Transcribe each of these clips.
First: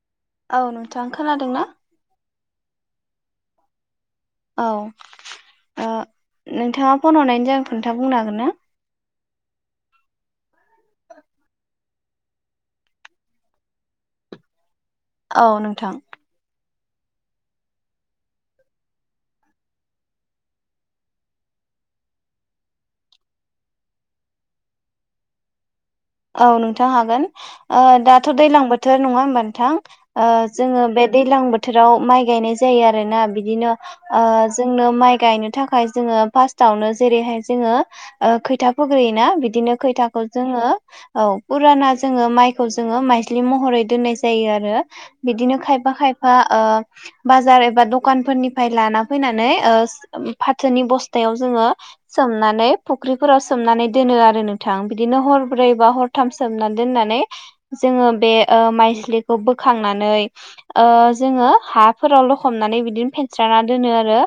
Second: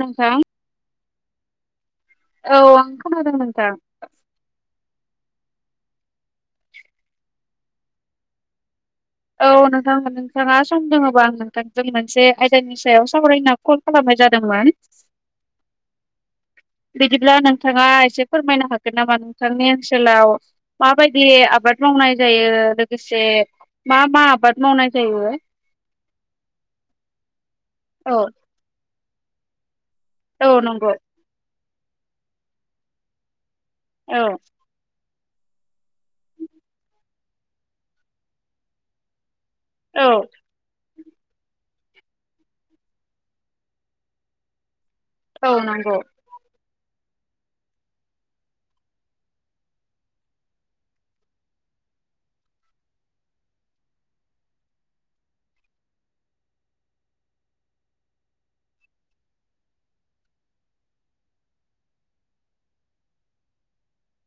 नों थां खोनादों ना? औ आं खोनादों नोंथां। औ ओ नोंथाङा फन हनायनि जाहोन खोन्था बुंनो हागोन ना? औ नोंथां नोंथाङा सम दङबा आं नोंथां जों मोनसे आयदानि सायाव सावरायना कल खालामनाय जादोंमोन। औ नोंथां। बिदिब्ला नोंथाङा एसे फोरमायना हागोन नामा नोंथांनि ओनसोलाव माबायदि आबा द मावनाय जायो लोगोसे मा मा आबाद मावनाय जायो? औ नोंथां हागोन। ओ औ दाथ' दैलां बोथोर नङा होमबा नोंथां। ओ औ जोंङो नंगौ बे दैलां बोथोराव माइ गायनाय जायो आरोना। बिदिनो औ ओ जोंनो माइ गायनो थाखाय जोङो फास्थावनो जेरैहाय जोंङो ओ खोथिया फोग्रोयोना बि दिनो औ खोथियाखौ जोङो औ। फुराना जोंङो माइखौ जोङो माइज्लि महरै दोननाय जायो आरो। औ बिदिनो खायफा नंगौ खायफा ओ बाजार एबा दखानफोरनिफाय लाना फैनानै ओज फाथोनि बस्थायाव जोङो सोमनानै फख्रिफोराव सोमनानै दोनो आरो नोंथां। बिदिनो हर ब्रै बा हरथाम सोमनानै दोननानै जोङो बे ओ माइज्लिखौ बोखांनानै ओ जोङो हाफोराव लख'बनानै बिदिनो फेनस्राना दोनों आरो।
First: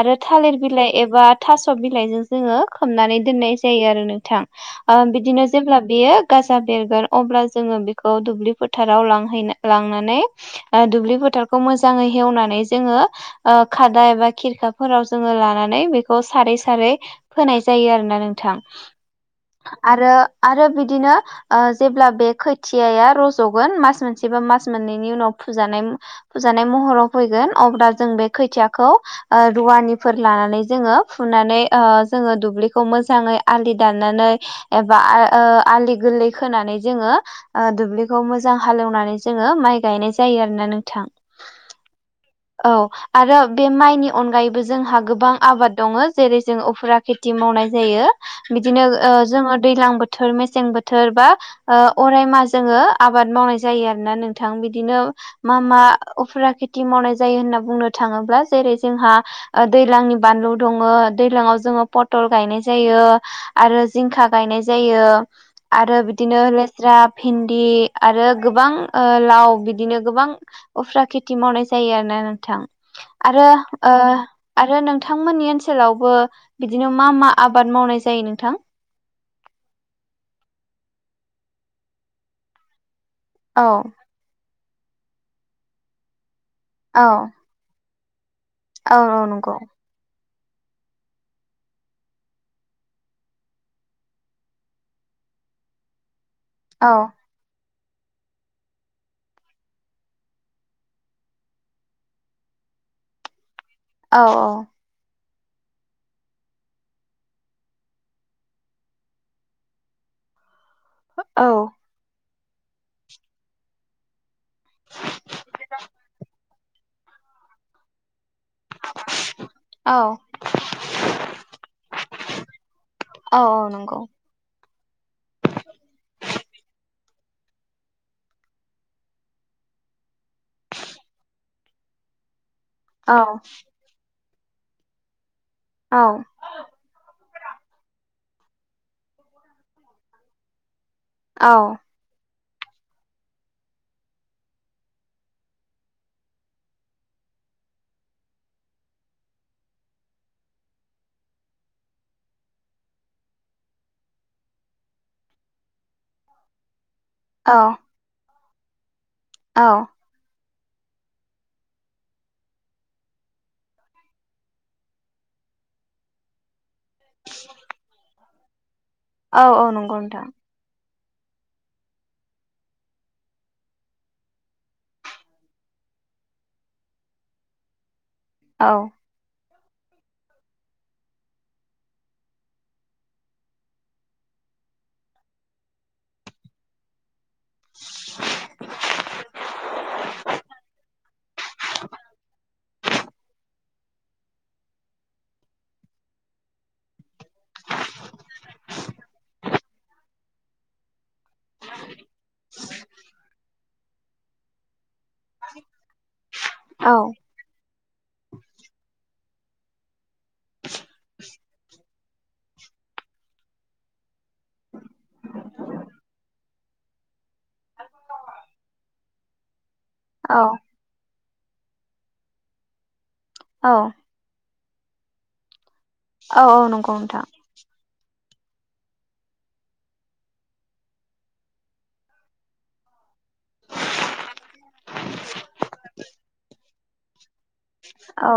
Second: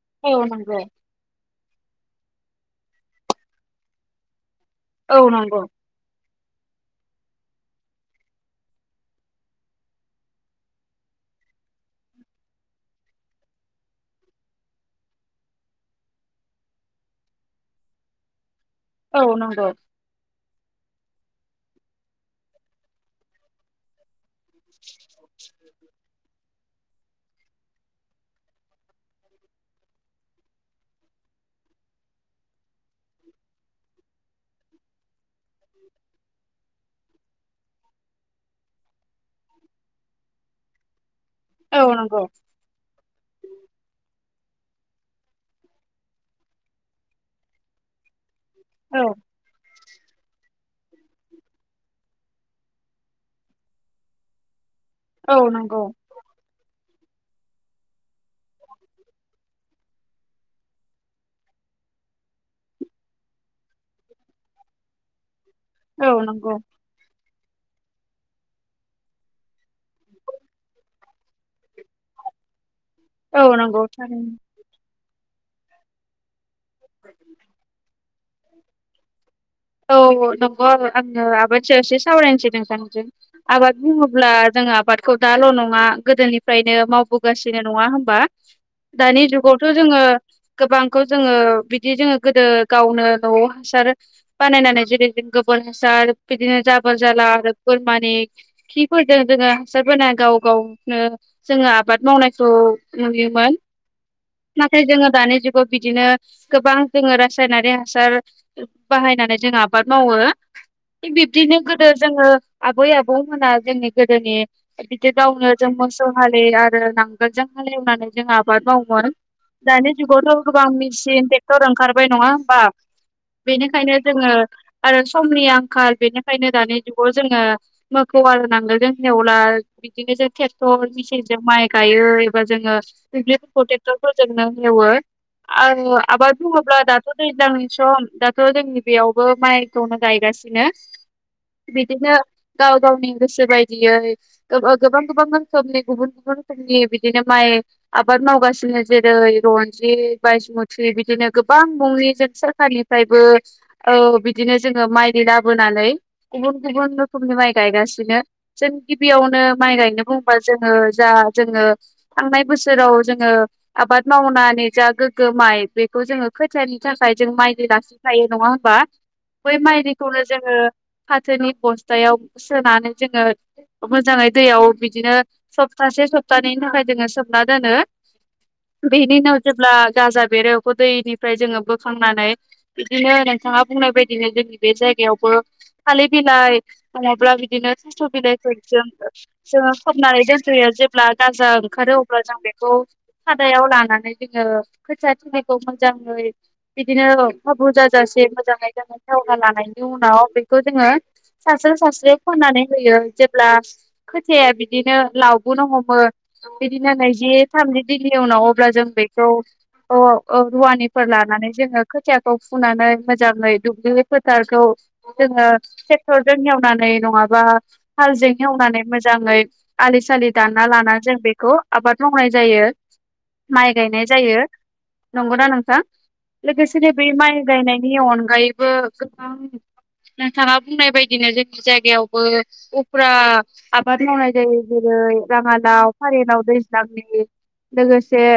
आरो औ थालिर नंगौ बिलाइ एबा थास'बिलाइजो जोङो खोबनानै दोननाय जायो आरो नोंथां। ओ औ बिदिनो नंगौ जेब्ला बियो गाजा बेरगोन अब्ला जोंङो बेखौ दुब्लि फोथाराव लांहैनो लांनानै ओ दुब्लि फोथा रखौ मोजांङै हेउनानै जोंङो ओ खादा एबा खेरखाफोराव जोंङो लानानै बेखौ सारै सारै फोनाय जायो आरो ना नोंथां। औ नोंगौ। आरो आरो बिदिनो ओ जेब्ला बे खोथियाया रजगोन, मास मोन से बा मास मोननैनि उनाव फुजानाय, फुजा नाय महराव फैगोन, अब्ला जों बे खोथियाखौ रुवानिफोर लानानै जोङो फुनानै हाय जोङो दुब्लिखौ मोजाङै आलि दनानै एबा ओ आलि गोरलै खोनानै जोङो दुब्लिखौ मोजां हालेवनानै जोङो माइ गायनाय जायो। आरोना नोंथां औ नंगौ औ आरो बे माइनि अनगायैबो जोंहा गोबां आबाद दङ जेरै जों उफुरा खेथि मावनाय जायो। बिदिनो औ ओ जोङो दैज्लां बोथोर थोर मेसें बोथोर बा ओ अरायमा जोङो आबाद मावनाय जायो आरोना नोंथां बि दिनो औ मा मा नंगौ अफुरा खे ति मावनाय जायो होनना बुंनो थाङोब्ला जेरै जोंहा दैलांनि बानलु दङ दैलांङाव जों पतल गायनाय जायो आरो जिंखा गायनाय ज जायो आरो औ बिदिनो नंगौ लेस्रा भिन्दि आरो गोबां ओ लाव बिदिनो गोबां उफ्रा खेथि मावनाय जायो आरो ना नोंथां आरो औ नंगौ ओ थारैनो आरो नों थांमोननि ओनसोलावबो बिदिनो मा मा आबाद मावनाय जायो नोंथां? औ नंगौ आङो आबादसे एसे सावरायनोसै नोंथांजों औ आबाद बुङोब्ला जोङो आबादखौ दाल' नङा गोदोनिफ्रायनो औ मावबोगासिनो नङा होन बा औ दानि औ नंगौ जुगावथ' जोङो गोबांखौ जोङो बिदि जोङो गोदो गावनो न'आव हासार बानायनानै जेरै गोबोर हासार बिदिनो औ जाबोर जालार बोरमानि खिफोरजों जोङो हासार बोना गाव गावनो जोङो आबाद मावनायखौ [unintelligible] नुयोमोन औ नाथाय जोङो दानि जुग गाव बिदिनो गोबां जोङो रासायनारि हासार बाहायनानै जों आबाद मावो थिग औ बिब्दिनो गोदो जोङो आबै आबौमोना जोंनि गोदोनि बिदि गावनो जों मोसौ हालि आरो [unintelligible] नांगोलजों हालेवनानै जों आबाद मावोमोन। दानि औ जुगावथ' गोबां मेचिन ट्रेक्टर ओंखारबाय नङा होमबा औ औ बेनिखायनो नंगौ। जोङो आरो समनि आंखाल बेनिखायनो दानि जुगाव जोङो मोखौ आरो नांगोलजों एवला, बिदिनो जों ट्रेक्टर मेसिनजों माइ गायो। औ [unintelligible] एवो आरो औ आबाद बुङोब्ला दाथ' दैज्लांनि सम दाथ' जोंनि बेयावबो माइखौनो गायगासिनो औ बिदिनो गाव गावनि गोसो बायदियै गोबां गोबां रोखोमनि गुबुन गुबुन रोखोमनि बिदिनो माइ आबाद मावगासिनो जेरै रनजित बाइसमुथि बिदिनो गोबां मुंनि जों सार खारनिफ्रायबो बिदिनो जोङो माइ दै लाबोनानै गुबुन गुबुन रोखोमनि माइ औ गायगासिनो। जों गिबियावनो औ माइ गायनो बुंबा जोङो जा जोङो थांनाय बोसोराव जोङो आबाद मावनानै जा गोग्गो माइ बेखौ जोङो खोथायानि थाखाय जों माइदि लाखिखायो नङा होमबा? औ बै औ नंगौ माइनिखौनो नोंथां जोङो फाथोनि बस्थायाव सोनानै जोङो मोजाङै दैयाव बिदिनो सप्तासे सप्तानैनि थाखाय जोङो सोमना दोनो औ बेनि उनाव जेब्ला गाजा बेरेखौ दैनिफ्राय जोङो बोखांनानै बिदिनो नोंथाङा बुंनाय बायदिनो जोंनि बे जायगायावबो थालिर बिलाइ म अब्ला बिदिनो थास' बिलाइफोर जों जोङो खोबनानै दोनग्रोयो जेब्ला गाजा ओंखारो अब्ला जों बे खौ खादायाव लानानै जोङो खोथि थिलिखौ मोजाङै बिदिनो [unintelligible] उनाव बेखौ जोङो [unintelligible] खनानै होयो जेब्ला खोथायाया बिदिनो लावबोनो हमो बिदिनो औ नैजि थामजि दिननि उनाव अब्ला जों बे खौ ओ रुवानिफोर लानानै जोङो खोथिया खौ फुनानै मोजाङै दुब्लि फोथारखौ जोङो ट्रेक्टरजों एवनानै नङा माबा हालजों हेवनानै मोजाङै आलि सलि औ दानना लानानानै जों बेखौ आबाद मावनाय जायो औ माइ गायनाय जायो। नंगौना नोंथां? औ औ लोगोसेनो नंगौ बे नोंथां माइ गायनायनि अनगायैबो गोबां नोंथाङा बुंनाय बदिनो जोंनि जायगायावबो उफ्रा आबाद मावनाय जायो जेरै दै राङालाव फारिलाव दैज्लांनि लोगोसे औ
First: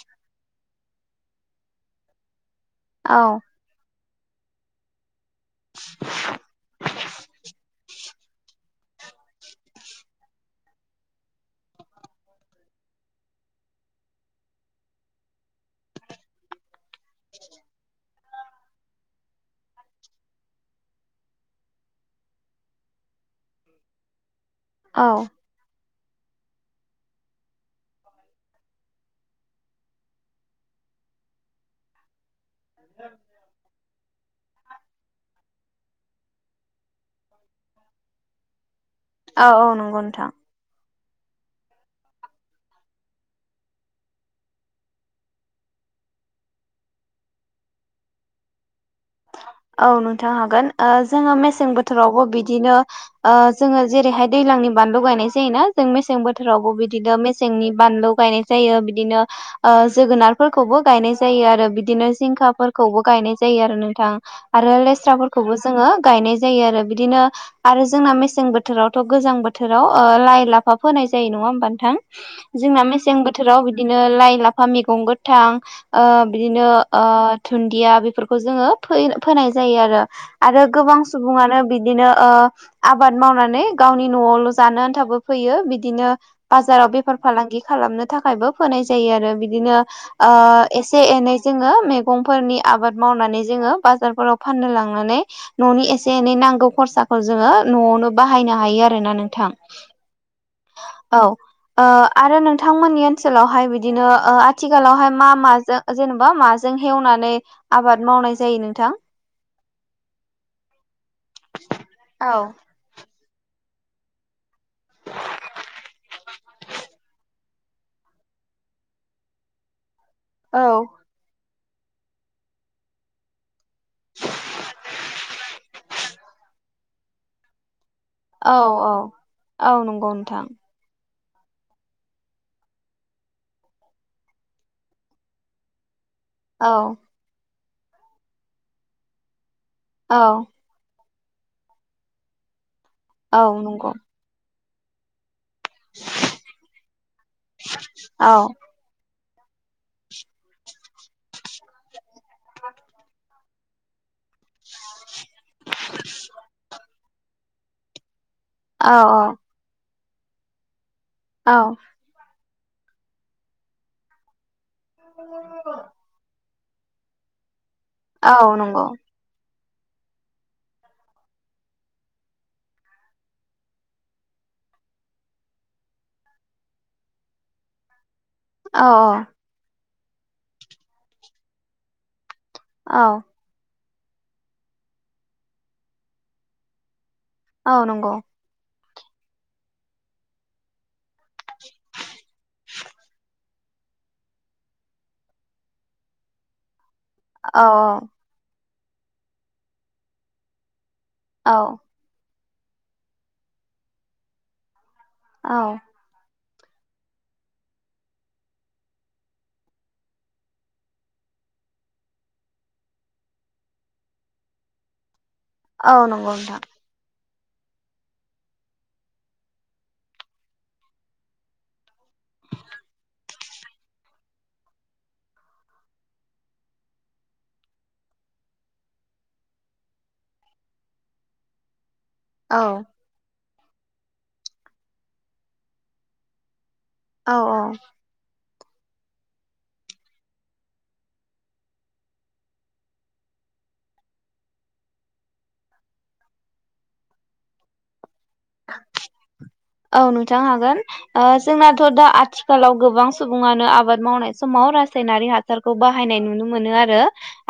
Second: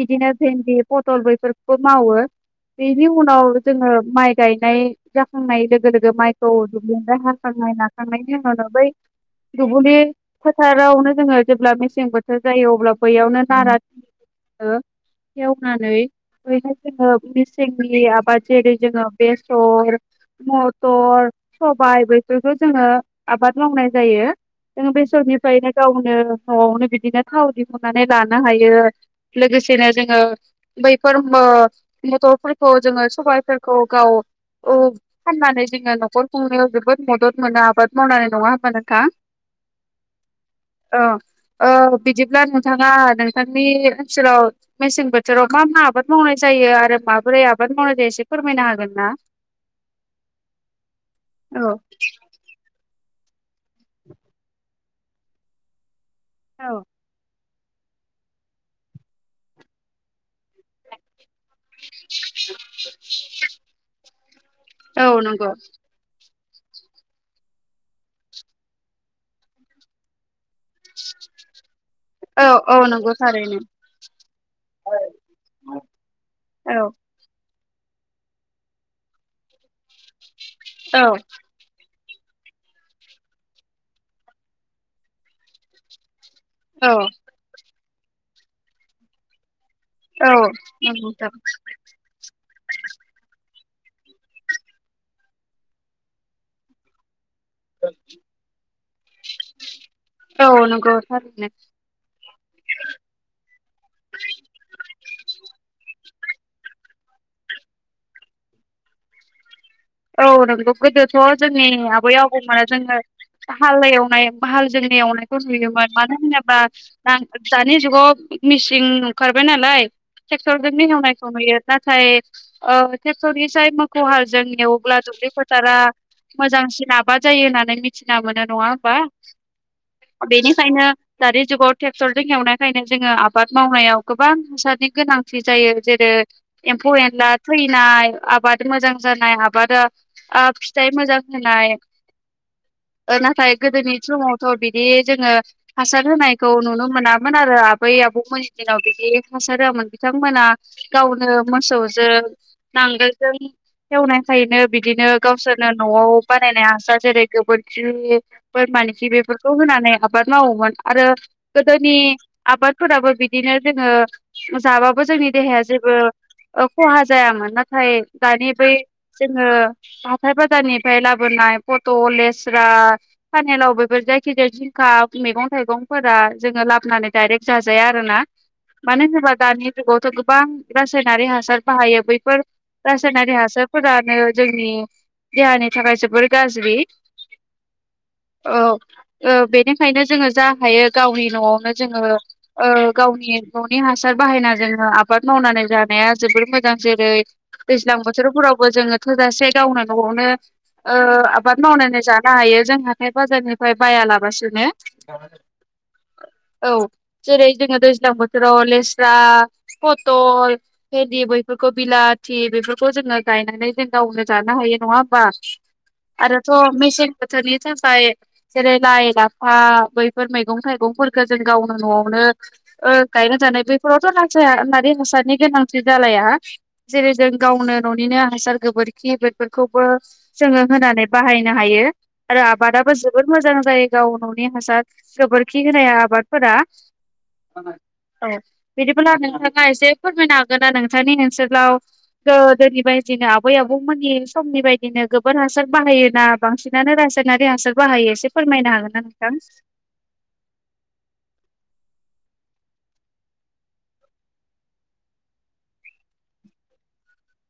बिदिनो भेन्दि पटल बैफोरखौबो मावो बेनि औ उनाव जोङो माइ गायनाय जाखांनाय लोगो लोगो माइखौ दुुब्लिबाय हाखांनाय नाखांनायनि उनावनो बै दुब्लि फोथारावनो जोङो जेब्ला मेसें बोथोर जायो अब्ला बैयावनो नारा ओ एवनानै हाय जोङो मिसेंनि आबाद जेरै जोङो बेसर मटर सबाय बेफोरखौ जोङो आबाद मावनाय जायो जोंङो औ बैसरनिफ्रायनो गाव न'आवनो बिदिनो थाव दिहुननानै लानो हायो लोगोसेनो जोङो बै फोर बो गथ'फोरखौ जोङो सबाइफोरखौ गाव फाननानै जोङो न'खर सुंनायाव जोबोद मदद मोनो आबाद मावनानै नङा होनबा नोंथां औ औ नंगौ नोंथां औ ओ बिदिब्ला नोंथाङा नोंथांनि ओनसोलाव मेसें बोथोराव मा मा आबाद मावनाय जायो आरो माबोरै आबाद मावनाय जायो एसे फोरमायनो हागोन ना? औ नोंथां हागोन ओ जोङो मेसें औ बोथोरावबो बिदिनो ओ जोङो जेरैहाय दैज्लांनि बानलु गायनाय जायोना जों मेसें बोथोरावबो बिदिनो मेसें सेंनि बानलु गायनाय जायो बिदिनो ओ जोगोनारफोरखौबो गायनाय जायो आरो बिदिनो जिंखा फोरखौबो गायनाय जायो आरो नोंथां आरो औ लेस्राबो नंगौ जोङो गायनाय जायो आरो बिदिनो आरो जोंना मेसें बोथोरावथ' गोजां बोथोराव ओ लाइ लाफा फोनाय जायो नङा नङा होनबा नोंथां औ औ जोंना नंगौ मेसें थारैनो बोथोराव बिदिनो लाइ लाफा औ मैगं गोथां ओ बिदिनो औ ओ दुन्दिया बेफोरखौ जोङो फो फोनाय जायो आरो आरो गोबां औ सुबुङानो बिदिनो ओ आबाद मावनानै गावनि न'आवल' जानो आन्थाबो फैयो बिदिनो बाजाराव औ बेफार फालांगि खालामनो थाखायबो फोनाय जायो आरो बिदिनो ओ नंगौ एसे नोंथां एनै जोङो मैगंफोरनि आबाद मावनानै जोङो बाजारफोराव फाननो लांनानै न'नि एसे एनै नांगौ खरसा जोङो न'आवनो बाहायनो हायो आरोना नोंथां औ नंगौ औ थारैनो ओ आरो नोंथांमोननि ओनसोलावहाय बिदिनो आथिखालावहाय मा मा ज जेनेबा माजों हेवनानै आबाद मावनाय जायो नोंथां औ नोंगौ गोदोथ' जोंनि आबै औ आबौमोनो जोङो बाहाल एवनाय बाहाल जोंनि एवनायखौ नुयोमोन मानो होनोब्ला दानि जुगाव मिसिं ओंखारबाय नालाय औ ट्रेक्टरजोंनो हेवनायखौ नुयो नाथाय ओ ट्रेक्टरनि जाय मोखौ हाल जोंनियाव अब्ला दुब्लि फोथारा मोजांसिन आाबाद जायो होननानै मिथि थिना मोनो नङा औ होमबा औ नंगौ नोंथां बेनिखायनो दानि जुगाव ट्रेक्टरजों एवनायखायनो जोङो आबाद मावनायाव गोबां हासारनि गोनांथि जायो जेरै औ एम्फौ एनला थैनाय आबाद मोजां जानाय आबादा औ ओ फिथाइ मोजां होननाय औ नाथाय नंगौ गोदोनि समावथ' बिदि जोङो हासार होनायखौ नुनो मोनामोन आरो आबै औ आबौमोननि दिनाव बिदि हासार होआमोन बिथांमोना गावनो मोसौजों नांगोलजों एवनाय खायनो बिदिनो गावसोरनो न'आव बानायनाय हासार जेरै गोबोरखि औ बोरमानखि औ बेफोरखौ होनानै आबाद मावोमोन आरो औ गोदोनि आबादफोराबो बिदिनो जोङो जाबाबो जोंनि देहाया जेबो ओ खहा जायामोन नाथाय औ दानि बै नंगौ जोङो हाथाइ बाजारनिफाय लाबोनाय पटल लेस्रा पानेलाव बेफोर जे जायखिजाया जिंखा मेगं थाइगंफोरा जोङो लाबनानै डाइरेक्ट जाजाया आरोना औ मानो होनोबा दानि जुगावथ' गोबां रासायनारि हासार बाहायो बैफोर औ रासायनारि हासारफोरानो जोंनि देहानि थाखाय जोबोर गाज्रि औ नंगौ औ ओ बेनिखायनो जोङो जा हायो गावनि न'आवनो जोङो ओ गावनि न'नि हासार बाहायना जोङो आबाद मावनानै जानाया जोबोर मोजां जेरै औ दैज्लां औ बोथोरफोरावबो जोङो थोजासे गावनो न'आवनो ओ औ आबाद मावनानै जानो हायो जों हाथाइ बाजारनिफ्राय बायालाबासिनो औ [inaudible] औ जेरै जोङो दैज्लां बोथोराव लेस्रा, पटल, भेन्दि बैफोरखौ कबि बेलाथि बेफोरखौ जोङो गायनानै जों गावनो जानो हायो नङा होमबा औ नंगौ आरोथ' नोंथां मेसें बोथोरनि थाखाय जेरै लाइ लाफा बैफोर मैगं थाइगंफोरखौ जों गावनो न'आवनो ओ गायना जानाय बैफोरावथ' रासायनारि हासारनि गोनांथि जालाया जेरै जों गावनो न'निनो हासार गोबोरखि बैफोरखौबो जोङो होनानै बाहायनो हायो। आरो औ आबादाबो जोबोद मोजां जायो गाव न'नि हासार गोबोरखि होनाया आबादफोरा औ औ [unintelligible] औ बिदिब्ला नोंथाङा एसे फोरमायनो हागोनना नोंथांनि ओनसोलाव गो दोनि बायदिनो आबै आबौमोननि समनि बायदिनो गोबोर हासार बाहायोना बांसिनानो रासायनारि हा सार बाहायो एसे फोरमायनो हागोन ना नोंथां औ नोंथां हागोन ओ जोंनाथ' दा आथिखालाव गोबां सुबुङानो आबाद मावनाय समाव रा सायनारि हासारखौ बाहायनाय नुनो मोनो आरो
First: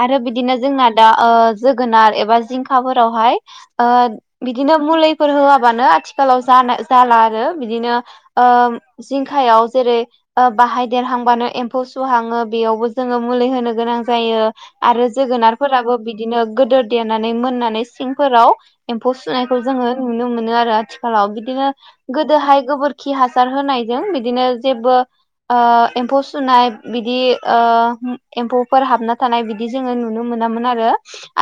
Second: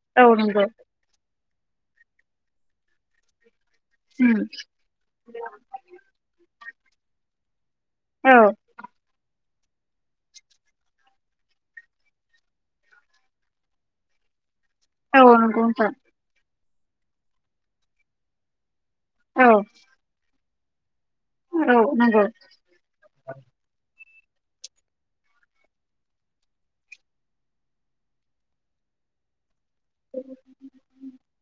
आरो औ बिदिनो नंगौ जोंना दा ओ जोगोनार एबा जिंखाफोरावहाय ओ उम बिदिनो मुलैफोर होयाबानो आथिखालाव जान जाला आरो बिदिनो औ ओम जिंखायाव जेरै ओ बाहाय देरहांबानो एम्फौ सुहाङो बेयावबो जोङो मुलै होनो गोनां जायो। आरो औ नंगौ नोंथां जोगोनारफोराबो बिदिनो गोदोर देनानै मोननानै सिंफोराव एम्फौ औ सुनायखौ जोङो नुनो मोनो आरो आथिखालाव बिदिनो औ नंगौ गोदोहाय गोबोरखि हासार होनाय बिदिनो जेब्लाबो ओ एम्फौ सुनाय बिदि ओ एम्फौफोर हाबना थानाय बि दि जोङो नुनो मोनामोन आरो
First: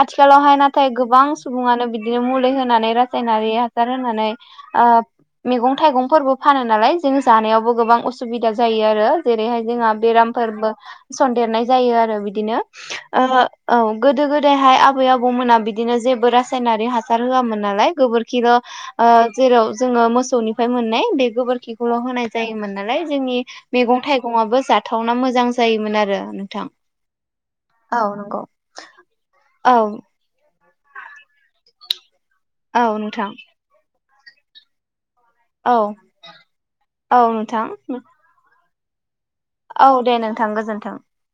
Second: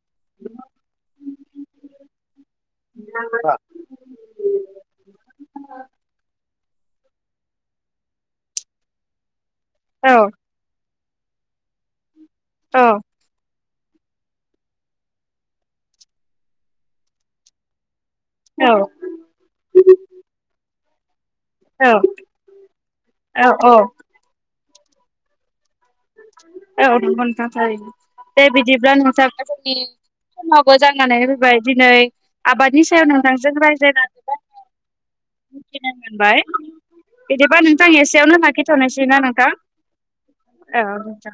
आथिखालावहाय नाथाय गोबां सुबुङानो बिदिनो मुलै होनानै रा सायनारि हासार होनानै आ मैगं थाइगंफोरबो फानो नालाय जों जानायावबो गोबां उसुबिदा जायो आरो जेरैहाय जोंहा औ बेरामफोरबो सन्देरनाय जायो आरो बिदिनो ओ औ गोदो गोदायहाय आबै आबौमोना बिदिनो जेबो रासायनारि हासार होयामोन नालाय गोबोर खिल' औ ओ जेराव जोङो मोसौनिफाय मोननाय बे गोबोरखिखौल' होनाय जायोमोन नालाय जोंनि औ मैगं थाइगंयाबो जाथावना मोजां जायोमोन आरो नोंथां। औ [unintelligible] औ नंगौ। दे बिदिब्ला नोंथां [unintelligible] औ जोंनि मोजां नांनै फैबाय दिनै औ आबादनि सायाव नोंथां नोंथांजों रायज्लायनानै औ [unintelligible] मोनबाय बिदिबा नोंथां एसेयावनो लाखिथ'नोसै ना नोंथां औ दे नोंथां गोजोन्थों। औ जा